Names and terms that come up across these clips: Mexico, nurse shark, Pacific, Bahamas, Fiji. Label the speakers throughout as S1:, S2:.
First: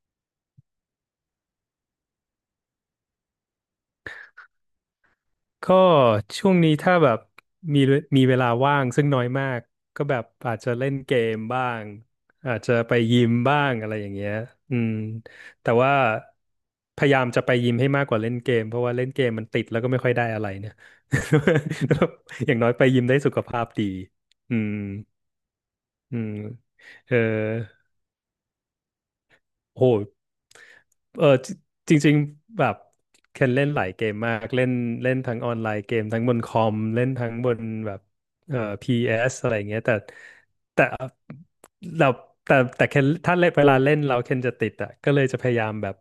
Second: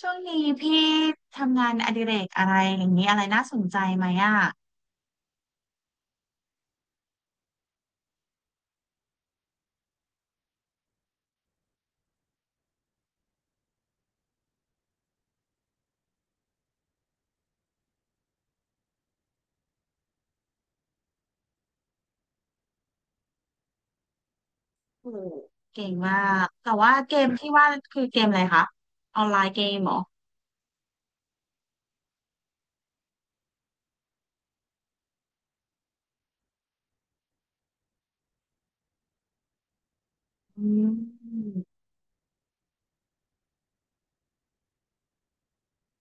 S1: ช่วงนี้พี่ทำงานอดิเรกอะไรอย่างนี้อะไรน่าสนใจไหมอ่ะ
S2: ก็ช่วงนี้ถ้าแบบมีมีเวลาว่างซึ่งน้อยมากก็แบบอาจจะเล่นเกมบ้างอาจจะไปยิมบ้างอะไรอย่างเงี้ยอืมแต่ว่าพยายามจะไปยิมให้มากกว่าเล่นเกมเพราะว่าเล่นเกมมันติดแล้วก็ไม่ค่อยได้อะไรเนี่ย อย่างน้อยไปยิมได้สุขภาพดีอืม
S1: โอ้โหเก่งมา
S2: อืม
S1: กแต่ว่า
S2: เอ
S1: เก
S2: อ
S1: มที่ว่าคือเกมอะไรคะออนไลน์เกม
S2: โอ้
S1: เหรอ
S2: โหเออจจริงๆแบบเคนเล่นหลายเกมมากเล่นเล่นทั้งออนไลน์เกมทั้งบนคอมเล่นทั้งบนแบบพีเอสอะไรอย่างเงี้ยแต่
S1: อื
S2: แต่
S1: ม
S2: เราแต่เคนถ้าเล่นเวลาเล่นเราเคนจะติดอ่ะก็เลยจะพยายามแบบ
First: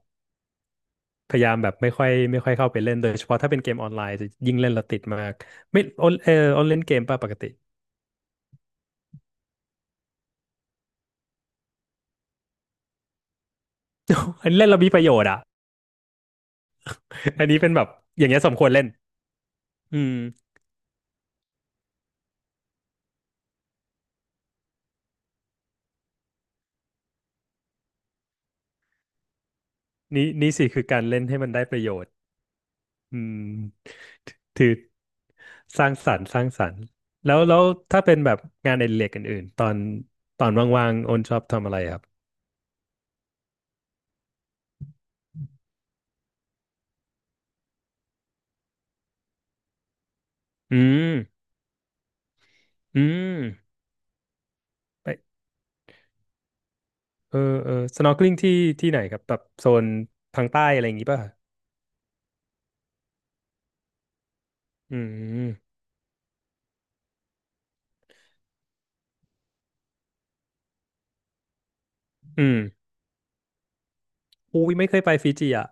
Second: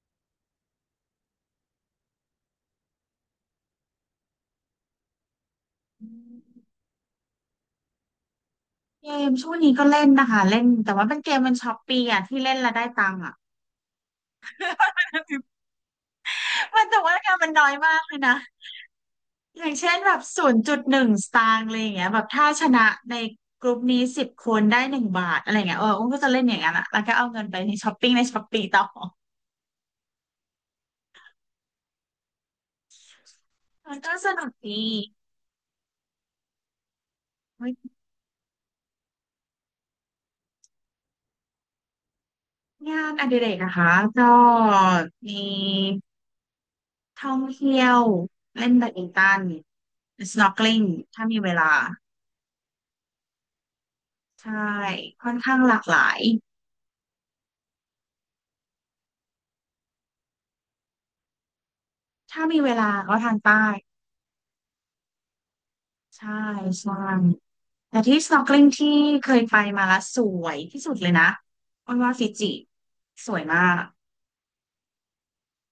S2: พยายามแบบไม่ค่อยเข้าไปเล่นโดยเฉพาะถ้าเป็นเกมออนไลน์จะยิ่งเล่นเราติดมากไม่ออนออนเล่นเกมป่ะปกติ
S1: เกมช่วงนี้ก็เล่นนะคะเล่นแต่ว่าเป็นเกมมันช้อปปี้อ่ะที่เล่นแล้วได้ตังค์อ่ะ
S2: อันนเล่นเรามีประโยชน์อ่ะ
S1: มันแต่ว่างาน
S2: อั
S1: มั
S2: น
S1: น
S2: นี้
S1: น้อ
S2: เป็น
S1: ย
S2: แบบ
S1: มากเลย
S2: อย่าง
S1: นะ
S2: เงี้ยสมควรเล่น
S1: อย่างเช่น
S2: อื
S1: แบ
S2: ม
S1: บ0.1 สตางค์อะไรอย่างเงี้ยแบบถ้าชนะในกลุ่มนี้10 คนได้1 บาทอะไรอย่างเงี้ยเอออุ้มก็จะเล่นอย่างนั้นอะแล้วก็เอาเงินไปในช้อปปิ้งในช้อปปี้ต่อ
S2: นี่สิคือการเล่นให้มันได้ประโยชน์ อื
S1: มัน
S2: ม
S1: ก็สนุก
S2: ถือ
S1: ดี
S2: สร้างสรรค์แล้ว
S1: เว้ย
S2: ถ้าเป็นแบบงานอดิเรกอื่นๆตอนว่างๆโอนชอบทำอะไรครับ
S1: งานอดิเรกนะคะก็มีท่องเที่ยวเล่นแบดมินตัน
S2: อื
S1: snorkeling
S2: ม
S1: ถ้ามีเวลา
S2: อืม
S1: ใช่ค่อ
S2: ไป
S1: นข้างหลากหลาย
S2: เออเออ snorkeling ที่ที่ไหนครับแบบโซนทางใต้อะไรอย่างงี้ป่ะ
S1: ถ้ามีเวลาก็ทางใต้
S2: อืม
S1: ใช่ใช่แต่ที่ snorkeling ที่เคยไปมาแล้วสวยที่สุดเลยนะอ้อนว่าฟิ
S2: อื
S1: จิ
S2: ม
S1: สวยมาก
S2: อุ้ยไม่เคยไปฟิจิอ่ะ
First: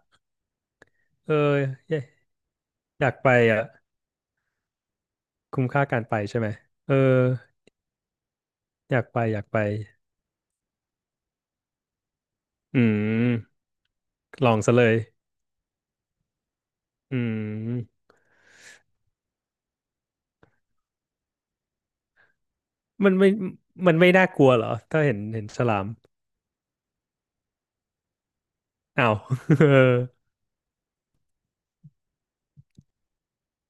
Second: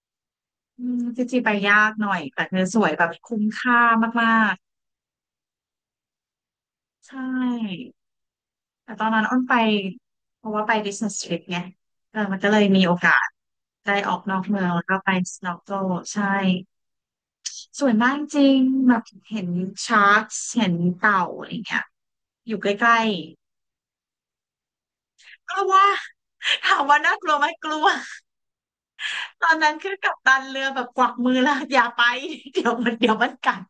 S1: อืมฟิ
S2: เออ
S1: จิไปยาก
S2: อยา
S1: ห
S2: ก
S1: น่อย แต่คือสวยแบ
S2: อยา
S1: บ
S2: กไป
S1: คุ้ม
S2: อ่ะ
S1: ค่ามาก
S2: คุ้มค่าการไปใช่ไหมเออ
S1: ๆใช่ แต่
S2: อ
S1: ต
S2: ยา
S1: อ
S2: ก
S1: น
S2: ไป
S1: นั้นอ้
S2: อ
S1: น
S2: ยาก
S1: ไป
S2: ไป
S1: เพราะว่าไป business trip ไงเออมันก็เลย
S2: อื
S1: มีโอกาส
S2: ม
S1: ได้ออกนอก
S2: ลอง
S1: เมือง
S2: ซะ
S1: แล้
S2: เล
S1: วก็
S2: ย
S1: ไป snorkel ใช่
S2: อื
S1: สวย
S2: ม
S1: มากจริงแบบเห็นชาร์กเห็นเต่าอะไรเงี้ยอยู่ใกล้
S2: มันไม่น่ากลัวเหรอถ้าเห็น
S1: ๆก
S2: ฉ
S1: ลัว
S2: ลาม
S1: ถามว่าน่ากลัวไหมกลัว
S2: อ้าว
S1: ตอน
S2: เออ
S1: นั้นคือกัปตันเรือแบบกวักมือแล้วอย่าไปเดี๋ยวมัน เดี๋ยวมันกัด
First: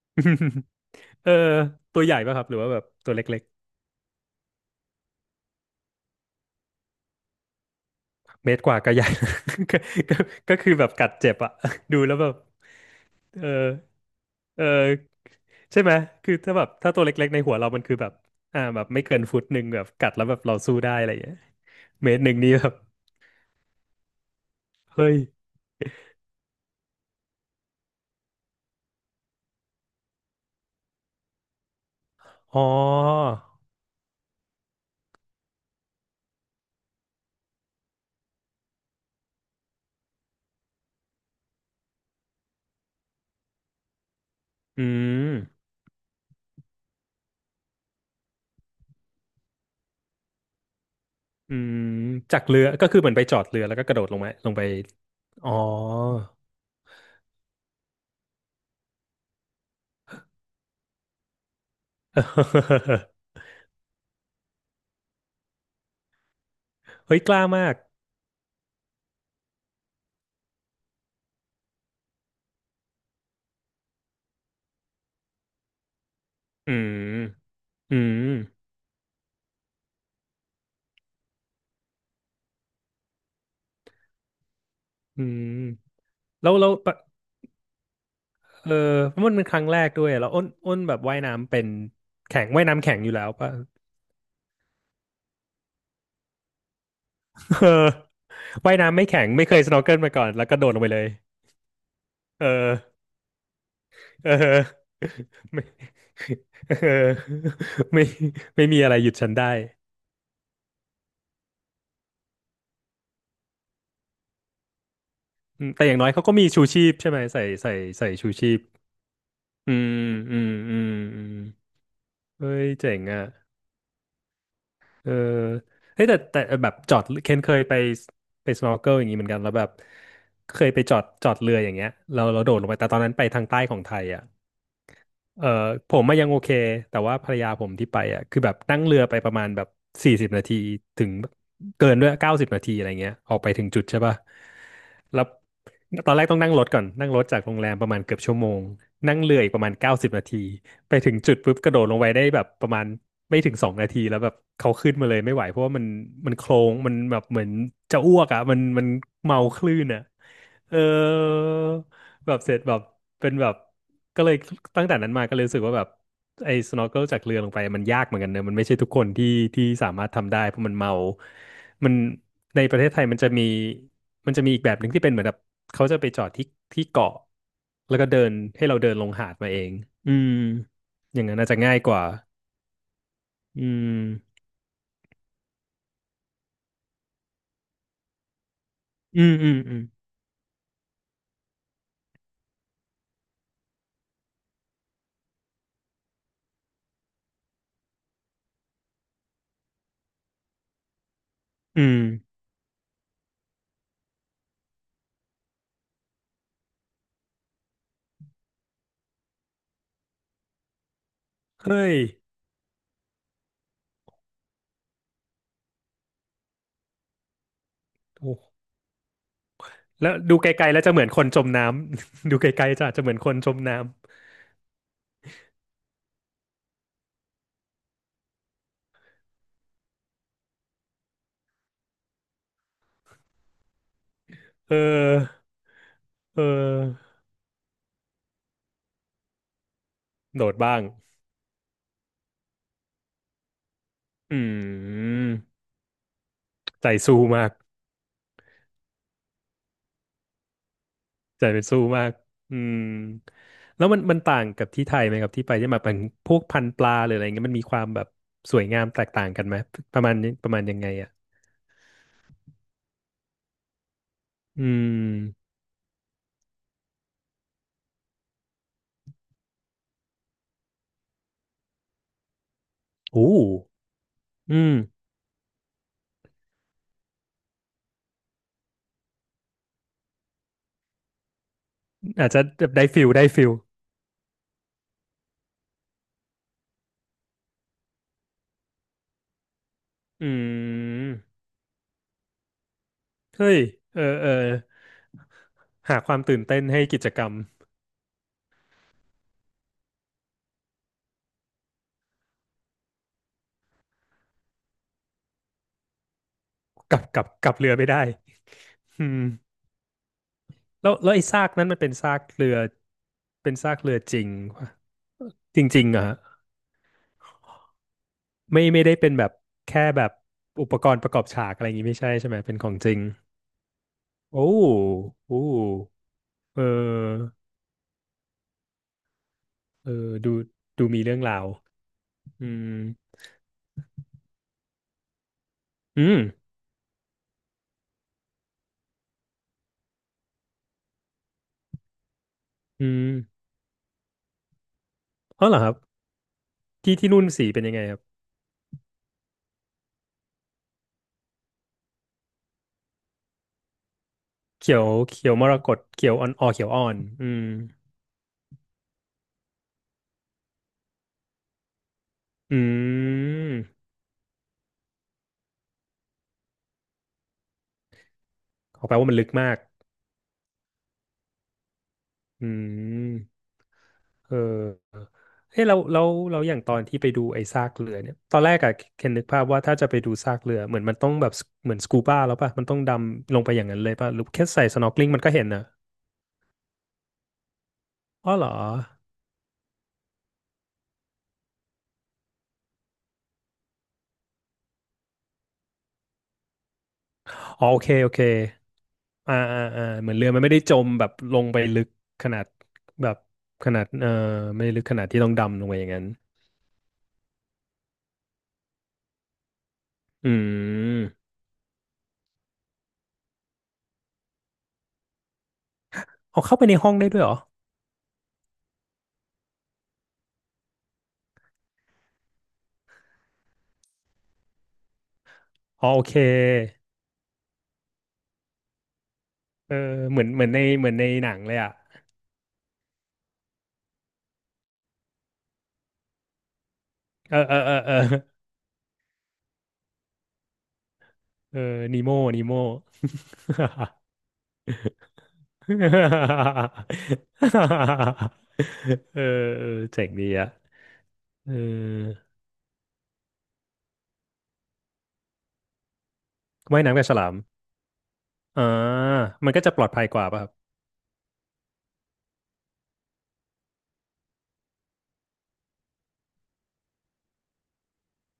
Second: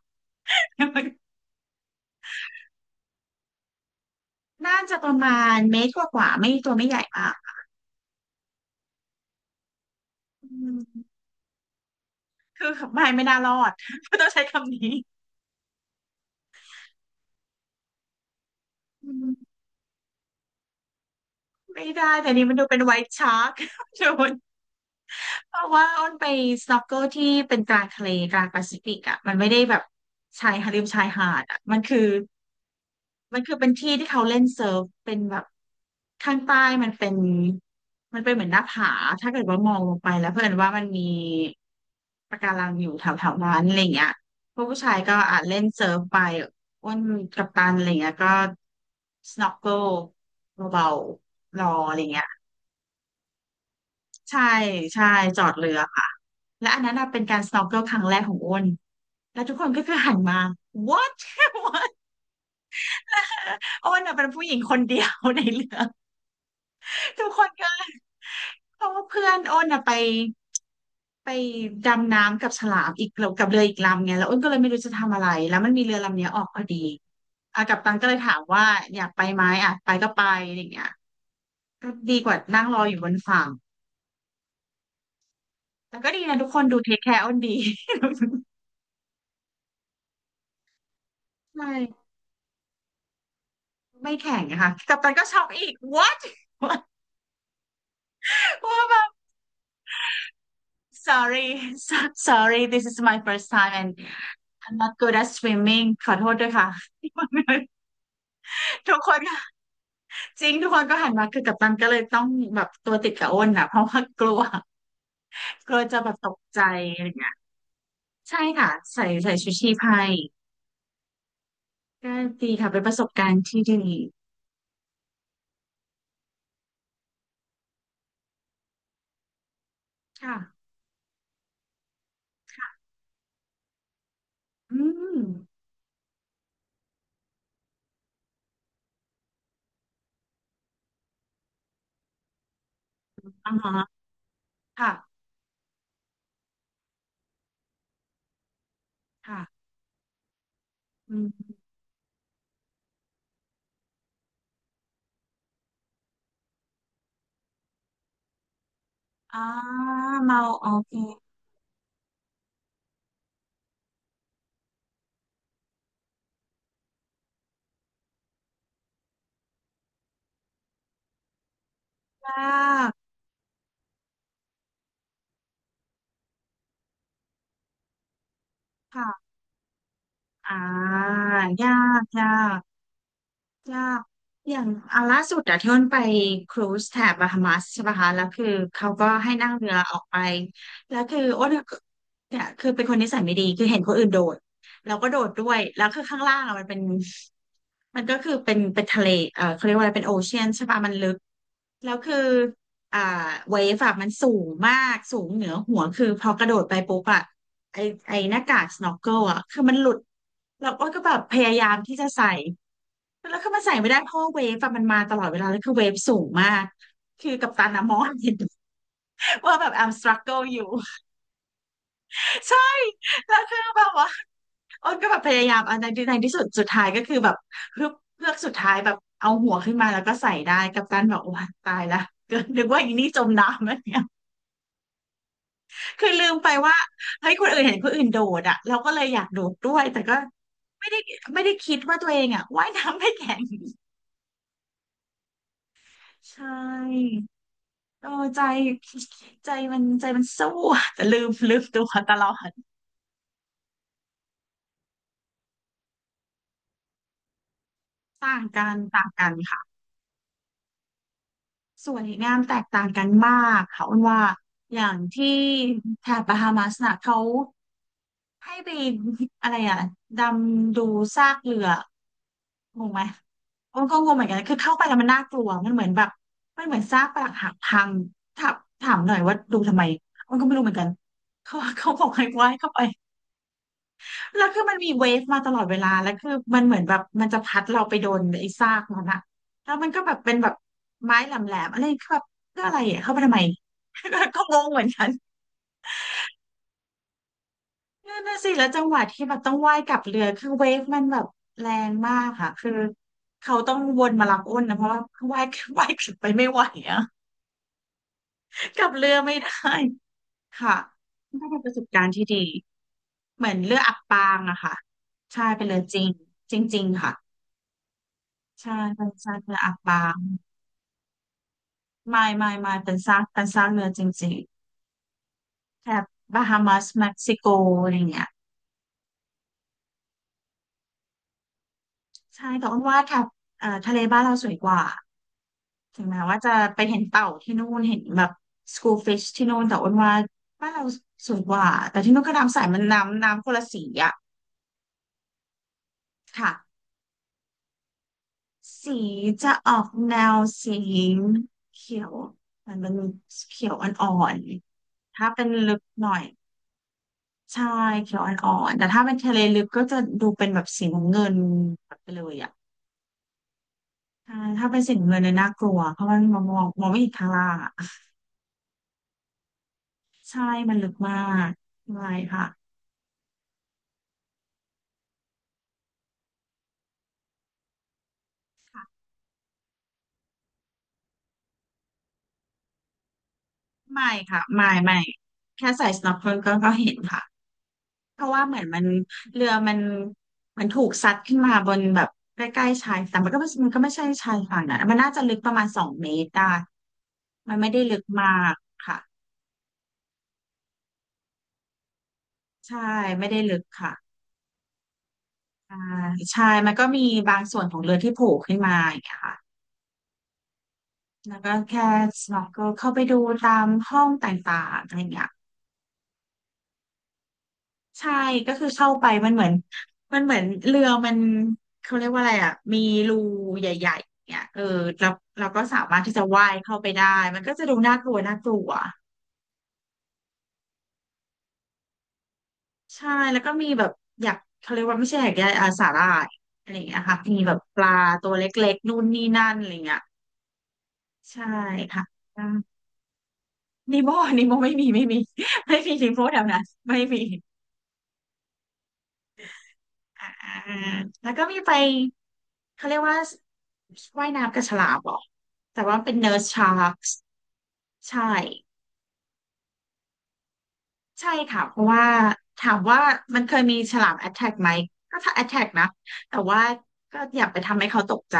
S2: เออตัวใหญ่ป่ะครับหรือว่าแบบตัวเล็ก
S1: น่าจะประมาณเมตรกว่าๆไม่ตัวไม่ใหญ่มาก
S2: ๆเมตรกว่าก็ใหญ่ ก็ก็
S1: อื
S2: ก็คือแบบกัด
S1: ม
S2: เจ็บอะ ดูแล้วแบบ
S1: คือไม่น่า
S2: เอ
S1: รอ
S2: อ
S1: ด ต้องใช้
S2: เอ
S1: คำนี้
S2: อใช่ไหมคือถ้าแบบถ้าตัวเล็กๆในหัวเรามันคือแบบแบบไม่
S1: อื
S2: เกิน
S1: ม
S2: 1 ฟุตแบบกัดแล้วแบบเราสู้ได้อะไรอย่างเงี้ย
S1: ไม่
S2: เม
S1: ได้
S2: ตรห
S1: แต่
S2: นึ่ง
S1: นี่
S2: นี่
S1: มันดู
S2: แบบ
S1: เป็นไวท์ชาร์ก โดน
S2: เฮ้ย
S1: เพราะว่าอ้นไปสน็อกเกิลที่เป็นกลางทะเลกลางแปซิฟิกอ่ะมันไม่ได้แบบชายหาดริมชายหาดอ่ะมันคือ
S2: อ๋อ
S1: มันคือเป็นที่ที่เขาเล่นเซิร์ฟเป็นแบบข้างใต้มันเป็นมันเป็นเหมือนหน้าผาถ้าเกิดว่ามองลงไปแล้วเพื่อนว่ามันมีปะการังอยู่แถวแถวนั้นอะไรเงี้ยพวกผู้
S2: อื
S1: ชายก็
S2: ม
S1: อาจเล่นเซิร์ฟไปอ้วนกัปตันอะไรเงี้ยก็สโนว์ l เบา
S2: อื
S1: ๆรอ
S2: ม
S1: อะไรเงี้ย
S2: จากเรือก็คือเหมือนไปจอดเรือแล้วก็กระโดดลงมา
S1: ใช่
S2: ลงไป
S1: ใช่จอ
S2: อ๋อ
S1: ดเรือค่ะและอันนั้นน่ะเป็นการ snorkel ครั้งแรกของอ้นแล้วทุกคนก็คือหันมา what what อ้นน่ะเป็นผู้หญิงคนเดียวในเรือ
S2: เฮ้ย
S1: ทุก
S2: ก
S1: ค
S2: ล้า
S1: น
S2: มา
S1: ก็
S2: ก
S1: เพราะว่าเพื่อนอ้นน่ะไปดำน้ำกับฉลามอีกกับเรืออีกลำไงแล้วอ้นก็เลยไม่รู้จะทำอะไรแล้วมันมีเรือลำเนี้ยออกพอ
S2: อื
S1: ดี
S2: ม
S1: อ่ะกัปตั
S2: อื
S1: นก็เลย
S2: ม
S1: ถามว่าอยากไปไหมอ่ะไปก็ไปอะไรอย่างเงี้ยก็ดีกว่านั่งรออยู่บนฝั่ง
S2: อืม
S1: แต่ก็ดีนะทุก
S2: แล้ว
S1: คน
S2: แล้ว
S1: ดูเท
S2: ปะ
S1: คแคร์อ้นดี
S2: เออเพราะมันเป็นครั้งแรกด้วยแล้วอ้นแบบว่าย น้ำเป็
S1: ใช่
S2: นแข็งว่ายน้ำแข็งอยู่แล้วป่ะ
S1: ไม่แข็งนะคะกัปตันก็ช็อกอีก what
S2: เออว่าย
S1: ว่าแบ
S2: น้ำไม่
S1: บ
S2: แข็งไม่เคยสโนว์เกิลมาก่อนแล้วก็โดดลงไปเลย
S1: sorry
S2: เออ
S1: sorry this is my first time and
S2: เออ
S1: I'm not good at
S2: ไม่
S1: swimming ขอโทษด้วยค่ะ
S2: เออ ไม่ไม่มีอะ
S1: ทุ
S2: ไร
S1: ก
S2: ห
S1: ค
S2: ยุด
S1: น
S2: ฉันได้
S1: ค่ะจริงทุกคนก็หันมาคือกัปตันก็เลยต้องแบบตัวติดกับอ้นอ่ะเพราะว่ากลัว
S2: อื
S1: ก
S2: ม
S1: ลัว
S2: แต่อ
S1: จะ
S2: ย่างน้อ
S1: แบ
S2: ย
S1: บ
S2: เขา
S1: ต
S2: ก็
S1: ก
S2: มี
S1: ใจ
S2: ชูชีพ
S1: อะไร
S2: ใช่ไหม
S1: เงี้ย
S2: ใส่ชู
S1: ใช่
S2: ชีพ
S1: ค่ะใส่ชูชี
S2: อื
S1: พ
S2: ม
S1: ให้
S2: อืมอืมอืม
S1: ก็ดี
S2: เฮ้ย
S1: ค่ะเป็นป
S2: เจ๋
S1: ระส
S2: ง
S1: บ
S2: อ่ะ
S1: การณ์ที่ดี
S2: เออเฮ้ยแต่แบบจอดเคนเคยไปสโนว์เกิลอย่างนี้เหมือนกันแล้วแบบเค
S1: ค่ะ
S2: ยไปจอดเรืออย่างเงี้ยเราโดดลงไปแต่ตอนนั้นไปทางใต้ของไทยอ่ะ
S1: อืม
S2: เอ่อผมมายังโอเคแต่ว่าภรรยาผมที่ไปอ่ะคือแบบนั่งเรือไปประมาณแบบ40 นาทีถึงเกินด้วยเก้าสิบนาทีอะไรเงี้ยออกไป
S1: อ่า
S2: ถึงจุ
S1: ฮะ
S2: ดใช่ป่ะ
S1: ค่ะ
S2: แล้วตอนแรกต้องนั่งรถก่อนนั่งรถจากโรงแรมประมาณเกือบชั่วโมงนั่งเรืออีกป
S1: ค่ะ
S2: ระมาณเก้าสิบนาทีไปถึง
S1: อื
S2: จุด
S1: ม
S2: ปุ๊บกระโดดลงไปได้แบบประมาณไม่ถึง2 นาทีแล้วแบบเขาขึ้นมาเลยไม่ไหวเพราะว่ามันโคลงมันแบบเหมือนจะอ้วกอ่ะมัน
S1: อ่า
S2: เมาคลื่นอ่ะ
S1: เมาโอ
S2: เออ
S1: เค
S2: แบบเสร็จแบบเป็นแบบก็เลยตั้งแต่นั้นมาก็เลยรู้สึกว่าแบบไอ้ snorkel จากเรือลงไปมันยากเหมือนกันเนอะมันไม่ใช่ทุกคนที่สามารถทำได้เพราะมันเมามันในประเทศไทยมันจะมีอีกแบบหนึ่งที่เป็นเหมือนแบบเขาจะไปจอดที่เกาะแล้วก็เดินให้เราเดินลงหา
S1: ค่ะ
S2: ดมาเองอืม
S1: อ่า
S2: อย่างนั้น
S1: ยา
S2: อา
S1: ก
S2: จจะ
S1: ยา
S2: ง่ายกว่า
S1: ก
S2: อื
S1: ยา
S2: ม
S1: กอย่างอันล่าสุดอะที่อ้นไปครูซแถบบาฮามัสใช่ปะคะแล้วคือเขาก็
S2: อื
S1: ให้
S2: ม
S1: นั่
S2: อื
S1: ง
S2: ม
S1: เรื
S2: อื
S1: อ
S2: ม
S1: ออกไป แล้วคืออ้นอะเนี่ยคือเป็นคนนิสัยไม่ดีคือเห็นคนอื่นโดดเราก็โดดด้วย แล้วคือข้างล่างอะมันเป็น มันก็คือเป็นทะเลเออเขาเรียกว่าอะไรเป็นโอเชียนใช่ปะมันลึก
S2: อื
S1: แล้ว
S2: ม
S1: คืออ่าเวฟอะมันสูงมาก สูงเหนือหัวคือพอกระโดดไปปุ๊บอะไอไอหน้ากากสโนว์เกิลอะคือมันหลุดแล้วอ้อยก็แบบพยายาม
S2: เฮ้
S1: ที่
S2: ย
S1: จะใส่ แล้วคือมันใส่ไม่ได้เพราะว่าเวฟอะมันมาตลอดเวลา แล้วคือเวฟสูงมาก คือกัปตันอะมอง
S2: โอ
S1: เห็น
S2: ้
S1: ว่าแบบ I'm
S2: แล้วดู
S1: struggle
S2: ไก
S1: อยู่
S2: ลๆแล้วจะเหมือนคนจมน้ำ ดู ไก
S1: ใช่
S2: ลๆจะอาจจะเหมือนค
S1: แล้
S2: น
S1: ว
S2: จ
S1: คื
S2: ม
S1: อ
S2: น้
S1: แบบว่า อ้นก็แบบพยายามอันในที่สุดสุดท้ายก็คือแบบเพือกสุดท้ายแบบเอาหัวขึ้นมาแล้วก็ใส่ได้กัปตันแบบโอ้ยตายละ เก็นึกว่าอีนี่จมน้ำอะไรเงี้ย
S2: ำเออ
S1: คือลืม
S2: เอ
S1: ไปว่า
S2: อ
S1: เฮ้ยคนอื่นเห็นคนอื่นโดดอ่ะเราก็เลยอยากโดดด้วยแต่ก็
S2: โดดบ้าง
S1: ไม่ได้ไม่ได้คิดว่าตัวเองอ่ะว่ายน้ำไม่แข็ง
S2: อืม
S1: ใช่
S2: ใจสู้มาก
S1: โอ้ใจใจมันใจมันสู้แต่ลืม
S2: ใจ
S1: ลื
S2: เป็
S1: ม
S2: นสู้
S1: ตัว
S2: มา
S1: ต
S2: ก
S1: ลอด
S2: อืมแล้วมันต่างกับที่ไทยไหมครับที่ไปที่มาเป็นพวกพันธุ์ปลาหรืออะไรเงี้ยมันมีความแบบ
S1: ต่าง
S2: สวย
S1: กัน
S2: งามแต
S1: ต่าง
S2: กต่า
S1: กั
S2: ง
S1: น
S2: กันไหม
S1: ค่ะ
S2: ประมาณนี้ประมาณยังไงอ่ะ
S1: สวยงามแตกต่างกันมากค่ะอ้นว่า
S2: อื
S1: อย่างที่
S2: ม
S1: แถบบาฮามาสน่ะเขาให้ไปอะไรอ่ะดำดูซากเรืองงไหม
S2: โอ้
S1: อ้นก็งงเหมือนกันคื
S2: อื
S1: อ
S2: ม
S1: เข้าไปแล้วมันน่ากลัวมันเหมือนแบบมันเหมือนซากปรักหักพังถามถามหน่อยว่าดูทำไมอ้นก็ไม่รู้เหมือนกันเขาบอกให้
S2: อาจจะ
S1: ว่าให้
S2: แบ
S1: เข้า
S2: บ
S1: ไป
S2: ได้ฟิล
S1: แล้วคือมันมีเวฟมาตลอดเวลาแล้วคือมันเหมือนแบบมันจะพัดเราไปโดนไอ้ซากมันอะแล้วมันก็แบบ
S2: อื
S1: เป็นแบบไม้แห
S2: ม
S1: ลมๆอะไรคือแบบเพื่ออะไรอะเข้าไปทำไม
S2: เฮ้ยเออเออ
S1: ก็งงเหมือนกัน
S2: หาความตื่นเต้นให้กิจกรรม
S1: นั่นน่ะสิแล้วจังหวะที่แบบต้องว่ายกลับเรือคือเวฟมันแบบแรงมากค่ะคือเขาต้องวนมารับอ้นนะเพราะว่าว่าย ว่ายกลับไปไม่ไหวอะ
S2: กับเรือไม่ได้
S1: กลับ
S2: อื
S1: เรือ
S2: ม
S1: ไม่ได้ค่ะ
S2: แล้วไอ้
S1: ัน
S2: ซา
S1: ก็
S2: ก
S1: เป็น
S2: นั้
S1: ป
S2: น
S1: ระ
S2: มั
S1: ส
S2: น
S1: บ
S2: เป็น
S1: การ
S2: ซา
S1: ณ์
S2: ก
S1: ที่ดี
S2: เรือ
S1: เหมื
S2: เป็
S1: อ
S2: น
S1: น
S2: ซา
S1: เรื
S2: ก
S1: อ
S2: เรื
S1: อั
S2: อ
S1: บ
S2: จ
S1: ปา
S2: ริง
S1: งอะค่ะใช่
S2: จ
S1: เป็นเรือ
S2: ริง
S1: จ
S2: ๆ
S1: ริ
S2: อะ
S1: งจริงๆค่ะ
S2: ไม่
S1: ใช่
S2: ไม่ได้
S1: เป็
S2: เป็
S1: น
S2: นแบบ
S1: ซากเรืออับ
S2: แค่
S1: ปา
S2: แบบ
S1: ง
S2: อุปกรณ์ประกอบฉากอะไรอย่างงี้ไม่ใช่
S1: ไม่
S2: ใช่ไหม
S1: ไม่
S2: เป็นขอ
S1: ไม่
S2: งจ
S1: เป็
S2: ริ
S1: น
S2: ง
S1: ซากเป็นซากเรือจริง
S2: โอ้โอ้
S1: ๆแถบบา
S2: เ
S1: ฮามัสเม็ก
S2: ออ
S1: ซิโกอะไรเงี้ย
S2: เออดูดูมีเรื่องราว
S1: ใช่
S2: อื
S1: แต่อ้
S2: ม
S1: นว่าแถบทะเลบ้านเราสวยกว่าถึ
S2: อื
S1: ง
S2: ม
S1: แม้ว่าจะไปเห็นเต่าที่นู่นเห็นแบบสกูฟิชที่นู่นแต่อ้นว่าบ้านเราสวยกว่าแต่ที่นู่นก็น้ำใสมัน
S2: อื
S1: น้ำน้ำ
S2: ม
S1: คนละสีอะ
S2: อ๋อเหรอครับ
S1: ค่ะ
S2: ที่นู่นสีเป็นยังไงครับ
S1: สีจะออกแนวสีเขียวมันเป็นเขียวอ่อน
S2: เขียว
S1: ๆถ้า
S2: เขียว
S1: เป็
S2: ม
S1: น
S2: รก
S1: ลึ
S2: ต
S1: กห
S2: เขี
S1: น่
S2: ยว
S1: อย
S2: อ่อนอ๋อเขียวอ่อนอืม
S1: ใช่เขียวอ่อนๆแต่ถ้าเป็นทะเลลึกก็จะดูเป็นแบบสีน้ำเงินแบบไปเลยอ่ะ
S2: อืม
S1: ใช่ถ้าเป็นสีน้ำเงินเนี่ยน่ากลัวเพราะมันมองไม่เห็นข้างล่างอะ
S2: ขอแปลว่ามันลึกมาก
S1: ใช่มันลึกมากไม่ค่ะ
S2: อืม เออเฮ้ยเราอย่างตอนที่ไปดูไอ้ซากเรือเนี่ยตอนแรกอะเคนนึกภาพว่าถ้าจะไปดูซากเรือเหมือนมันต้องแบบเหมือนสกูบ้าแล้วป่ะมันต้องดำลงไปอย่างนั้นเลย
S1: ไม่
S2: ป่ะหรือ
S1: ค่ะ
S2: แค่ใส่
S1: ไม่
S2: สน็อก
S1: ไม่
S2: ลิงมันก็เห็นนะ
S1: แค่ใส่ snorkel ก็ก็เห็นค่ะเพ
S2: อ๋อ
S1: ราะว่า
S2: เหรอ
S1: เหมือนเรือมันถูกซัดขึ้นมาบนแบบใกล้ๆชายแต่งมันก็ไม่มันก็ไม่ใช่ชายฝั่งนะมันน่าจะลึกประมาณสองเมตรได้มัน
S2: อ๋อ
S1: ไม่
S2: โอ
S1: ได้
S2: เค
S1: ลึก
S2: โอเค
S1: มากค่ะ
S2: เหมือนเรือมันไม่ได้จมแบบลงไปลึกขนาด
S1: ใช่
S2: แบบ
S1: ไม่ได้ลึก
S2: ขนาด
S1: ค่ะ
S2: ไม่ได้ลึกขนาดที่ต้องดำลงไป
S1: อ่า
S2: อย่างนั้น
S1: ใช่มันก็มีบางส่วนของเรือที่โผล่ขึ้นมาอย่างเงี้ยค่ะ
S2: อืม
S1: แล้วก็แค่ snorkel เข้าไปดูตามห้องต่างๆอะไรเงี้ย
S2: เอาเข้าไปในห้องได้ด้วยเหรอ
S1: ใช่ก็คือเข้าไปมันเหมือนเรือมันเขาเรียกว่าอะไรอ่ะมีรูใหญ่ๆเนี่ยเออแล้วเราก็สา
S2: อ๋อ
S1: มาร
S2: โอ
S1: ถที่
S2: เค
S1: จะว่ายเข้าไปได้มันก็จะดูน่ากลัวน่ากลัว
S2: เออเหมือนในเหมือนในหนังเลยอ่ะ
S1: ใช่แล้วก็มีแบบอยากเขาเรียกว่าไม่ใช่อยากได้อาสาหร่ายอะไรอย่างเงี้ยค่ะ
S2: เอ
S1: มี
S2: อ
S1: แบ
S2: เออ
S1: บ
S2: เออ
S1: ปลา
S2: เออ
S1: ตัวเล็กๆนู่นนี่นั่นอะไรเงี้ยใช่
S2: เออนี
S1: ค่ะ
S2: โมนีโม
S1: นิโมนิโม ไม่มี ไม่มีนิโมแถวนั้นไม่มี
S2: เออเออเจ๋งดี
S1: อ่า
S2: อะ
S1: แล้วก็
S2: เออ
S1: มีไปเขาเรียกว่าว่ายน้ำกับฉลามเหรอแต่ว่าเป็นเนิร์สชา
S2: ว่าย
S1: ร์ก
S2: น้ำกับฉลาม
S1: ใช่
S2: อ่ามันก็จะปลอดภัยกว่าป่ะครับ
S1: ใช่ค่ะเพราะว่าถามว่ามันเคยมีฉลามแอทแทกไหมก็ถ้าแอทแทกนะแต่ว่าก็อยาไปทำให้เขาตกใจ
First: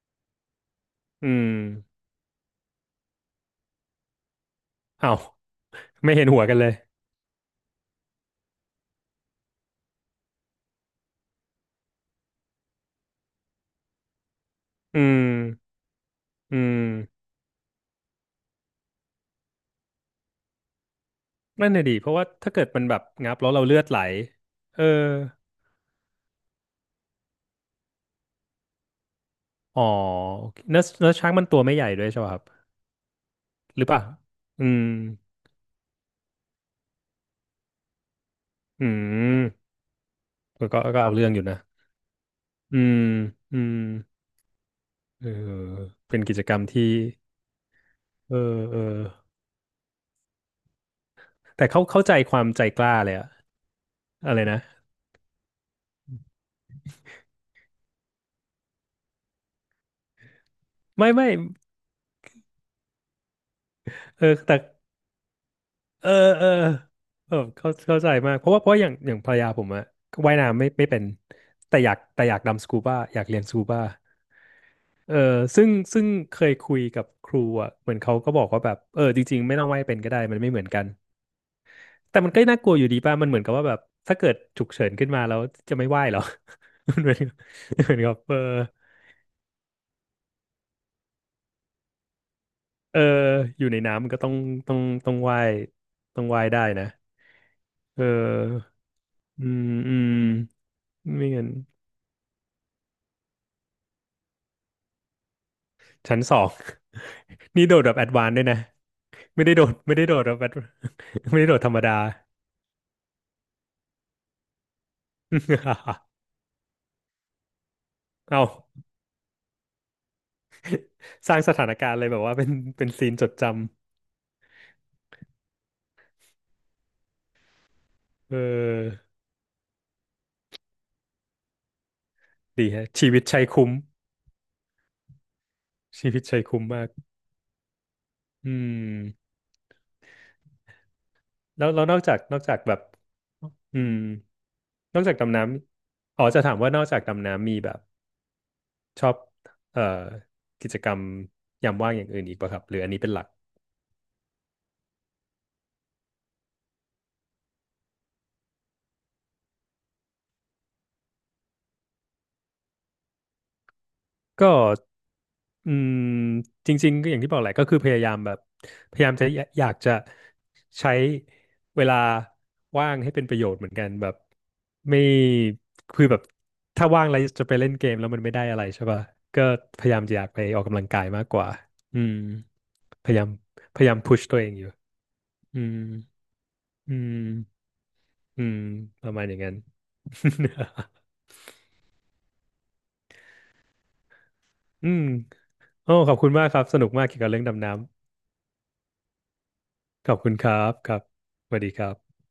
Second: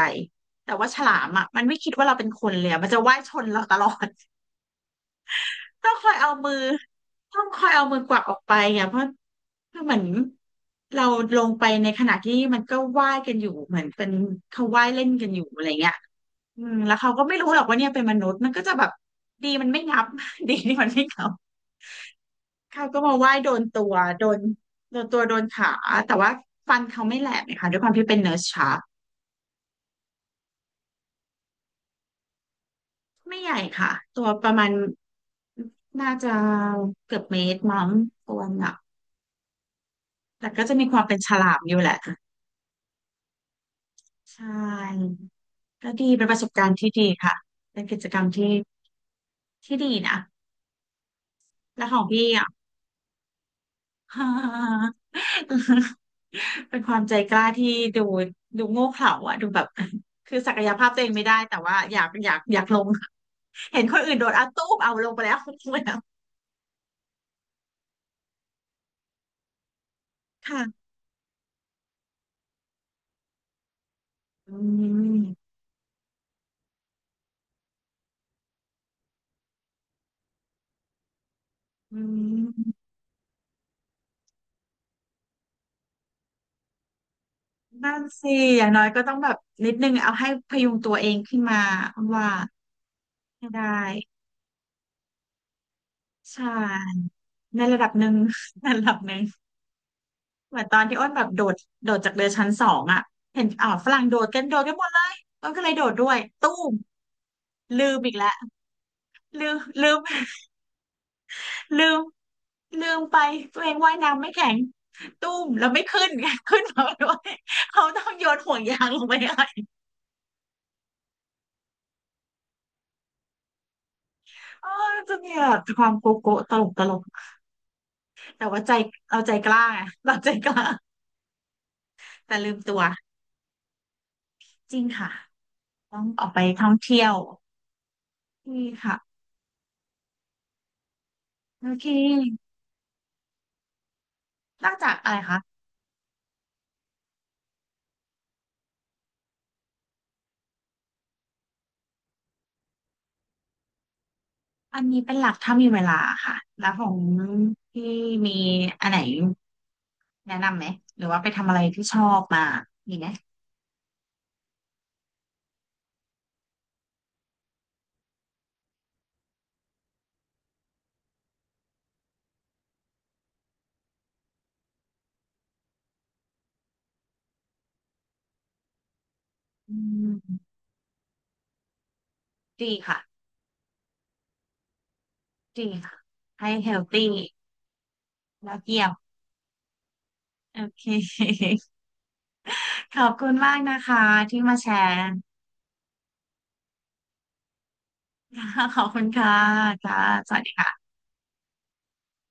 S1: แต่ว่าฉลา
S2: อื
S1: มอ่ะ
S2: ม
S1: มันไม่คิดว่าเราเป็นคนเลยอะมันจะว่ายชนเราตลอด
S2: อ้าว
S1: ต้องคอ
S2: ไม่
S1: ย
S2: เห็น
S1: เอา
S2: หัว
S1: มื
S2: กั
S1: อ
S2: นเลย
S1: ต้องคอยเอามือกวักออกไปอ่ะเพราะเหมือนเราลงไปในขณะที่มันก็ว่ายกันอยู่เหมือนเป็นเขาว่าย
S2: อื
S1: เล่น
S2: ม
S1: กันอยู่อะไรเงี้ย
S2: อื
S1: อืม
S2: ม
S1: แล้วเขาก็ไม่รู้หรอกว่าเนี่ยเป็นมนุษย์มันก็จะแบบดีมันไม่งับ ดีที่มันไม่งับ
S2: นั่นน่ะดี เพราะว่าถ้าเกิดมั
S1: เขา
S2: นแบ
S1: ก็
S2: บ
S1: มาว่า
S2: งั
S1: ย
S2: บแล้
S1: โด
S2: ว
S1: น
S2: เราเลือ
S1: ตั
S2: ด
S1: ว
S2: ไหล
S1: โดน
S2: เออ
S1: โดนตัวโดนขาแต่ว่าฟันเขาไม่แหลกเลยค่ะด้วยความที่เป็นเนิร์สชาร์ก
S2: อ๋อโอเคเนื้อช้างมันตัวไม่ใหญ่ด้วยใช่ป่ะครับ
S1: ไม่ใหญ่
S2: หรือ
S1: ค่ะ
S2: เปล่า
S1: ตัวประ
S2: อื
S1: มาณ
S2: ม
S1: น่าจะเกือบเมตรมั้งตัวหนัก
S2: อืม
S1: แต่ก็
S2: ก็
S1: จะ
S2: ก็
S1: มีค
S2: ก็
S1: วาม
S2: เอา
S1: เป็น
S2: เรื่อ
S1: ฉ
S2: งอยู่
S1: ลา
S2: นะ
S1: มอยู่แหละ
S2: อืมอืม
S1: ใช่
S2: เออ
S1: ก็ดี
S2: เป็น
S1: เป็นป
S2: กิ
S1: ระ
S2: จ
S1: ส
S2: ก
S1: บ
S2: รรม
S1: การณ์ที่
S2: ที่
S1: ดีค่ะเป็นกิจกรรม
S2: เอ
S1: ที่
S2: อเออ
S1: ที่ดีนะ
S2: แต่เขา
S1: แล้วขอ
S2: เข้า
S1: ง
S2: ใจ
S1: พี่
S2: ควา
S1: อ่ะ
S2: มใจกล้าเลยอะอะไรนะ
S1: เป็นความใจกล้าที่ดูดูโง่เขลาอ่ะดูแบบคือศักยภาพตัวเอ
S2: ไม่
S1: งไม่
S2: ไม่
S1: ได้แต่ว่าอยากลงเห็นคนอื่น
S2: เอ
S1: โดด
S2: อ
S1: อ่ะ
S2: แต่
S1: ตู้มเอาลงไปแล้ว ลงไปแล้ว
S2: เออเออเออเข้าใจมากเพราะว่าเพราะอย่างภรรยาผมอะว่ายน้ำไม่
S1: ค่ะ
S2: ไม่เป็นแต่อยากดำสกูบ้าอยากเรียนสกูบ้า
S1: อื
S2: เออ
S1: ม
S2: ซึ่งเคยคุยกับครูอะเหมือนเขาก็บอกว่าแบบเออจริงๆไม่ต้องว่ายเป็นก็ได้มันไม่เหมือนกัน
S1: อื
S2: แต่มันก็น่ากลัวอ
S1: ม
S2: ยู่ดีป่ะมันเหมือนกับว่าแบบถ้าเกิดฉุกเฉินขึ้นมาแล้วจะไม่ว่ายเหรอ มันเหมือนกับเห
S1: นั่
S2: มือน
S1: น
S2: กับ
S1: สิ
S2: เออ
S1: อย่างน้อยก็ต้องแบบนิดนึงเอาให้พยุงตัวเองขึ้นมาว่า
S2: เออ
S1: ให้
S2: อยู่ใน
S1: ได้
S2: น้ำมันก็ต้องต้องต้องว่ายต้อง
S1: ใช
S2: ว่ายได้นะ
S1: ่ในระดับ
S2: เ
S1: หนึ่ง ใน
S2: ออ
S1: ระดับหนึ่ง
S2: อืมอืม
S1: เหมือนตอนที่อ้นแบบ
S2: ไม่
S1: โด
S2: งั้น
S1: ดโดดจากเรือชั้นสองอ่ะเห็นอ่าวฝรั่งโดดกันโดดกันหมดเลยอ้นก็เลยโดดด้วย
S2: ชั้นสอ
S1: ตู้
S2: ง
S1: ม
S2: นี่โดด
S1: ลื
S2: แบบ
S1: ม
S2: แอด
S1: อีก
S2: วาน
S1: แล้
S2: ซ์
S1: ว
S2: ด้วยนะไม่
S1: ลื
S2: ได้
S1: ม
S2: โดด
S1: ลื
S2: ไม่
S1: ม
S2: ได้โดดแบบ advance ไม่ได้โดดธรรม
S1: ลื
S2: ดา
S1: มลืมไปตัวเองว่ายน้ำไม่แข็งตุ้มแล้วไม่ขึ้ น ขึ้นมาด้วยเขาต้องโย
S2: เอ
S1: นห่วงยา
S2: า
S1: งลงไปให้
S2: สร้างสถานการณ์เลยแบบว่าเป็นเป็นซีนจดจ
S1: เออจะมีแบบความโกโก้ตลกตลก
S2: ำเอ
S1: แต่ว่าใจ
S2: อ
S1: เราใจกล้าไงเราใจกล้าแต่ลืม
S2: ดี
S1: ตัว
S2: ฮะชีวิตชัยคุ้ม
S1: จริงค่ะต้อง
S2: ชีวิ
S1: อ
S2: ต
S1: อก
S2: ชั
S1: ไป
S2: ยคุ้ม
S1: ท่อง
S2: มาก
S1: เที่ยว
S2: อื
S1: นี่ค่ะ
S2: ม
S1: โอ
S2: แล้วแล้
S1: เค
S2: วนอกจากนอกจากแบบอืม
S1: นอกจาก
S2: นอก
S1: อะ
S2: จาก
S1: ไร
S2: ดำ
S1: คะ
S2: น้ำอ๋อจะถามว่านอกจากดำน้ำมีแบบ ชอบเอ่อกิจกรรมยามว่างอย่างอื่นอีกป่ะครับหรืออันนี้เป็นหลัก
S1: อันนี้เป็นหลักถ้ามีเวลาค่ะ แล้วของพี่มีอันไหนแนะนำไหม หรือว่าไปทำอะไรที่ชอบมามีไหม
S2: ก็อืมจริงๆก็อย่างที่บอกแหละก็คือพยายามแบบพยายามจะอยอยากจะใช้เวลาว่างให้เป็นประโยชน์เหมือนกันแบบไม่คือแบบถ้าว่างแล้วจะไปเล่นเกมแล้วมันไม่ได้อะไรใช่ป่ะก็
S1: อื
S2: พยายามจะอยากไป
S1: ม
S2: ออกกำลังกายมากกว่าอืม
S1: ดีค่ะ
S2: พยายามพยายามพุชตัวเองอยู่อื
S1: ดี
S2: ม
S1: ค่ะให้เฮล
S2: อื
S1: ตี้
S2: มอื
S1: แล้ว
S2: ม
S1: เกี่ยว
S2: ประมาณอย่างนั้น
S1: โอเค ขอบคุณมากนะคะที่มาแช
S2: อื
S1: ร์
S2: ม โอ้ขอบคุณมากครับสนุกมากเกี่ยวกับเรื่องดำน้
S1: ขอบคุณค่ะค่ะ
S2: ำขอบ
S1: ส
S2: คุณ
S1: วัส
S2: ค
S1: ดี
S2: รับ
S1: ค่ะ
S2: ครับสวัสดีครับ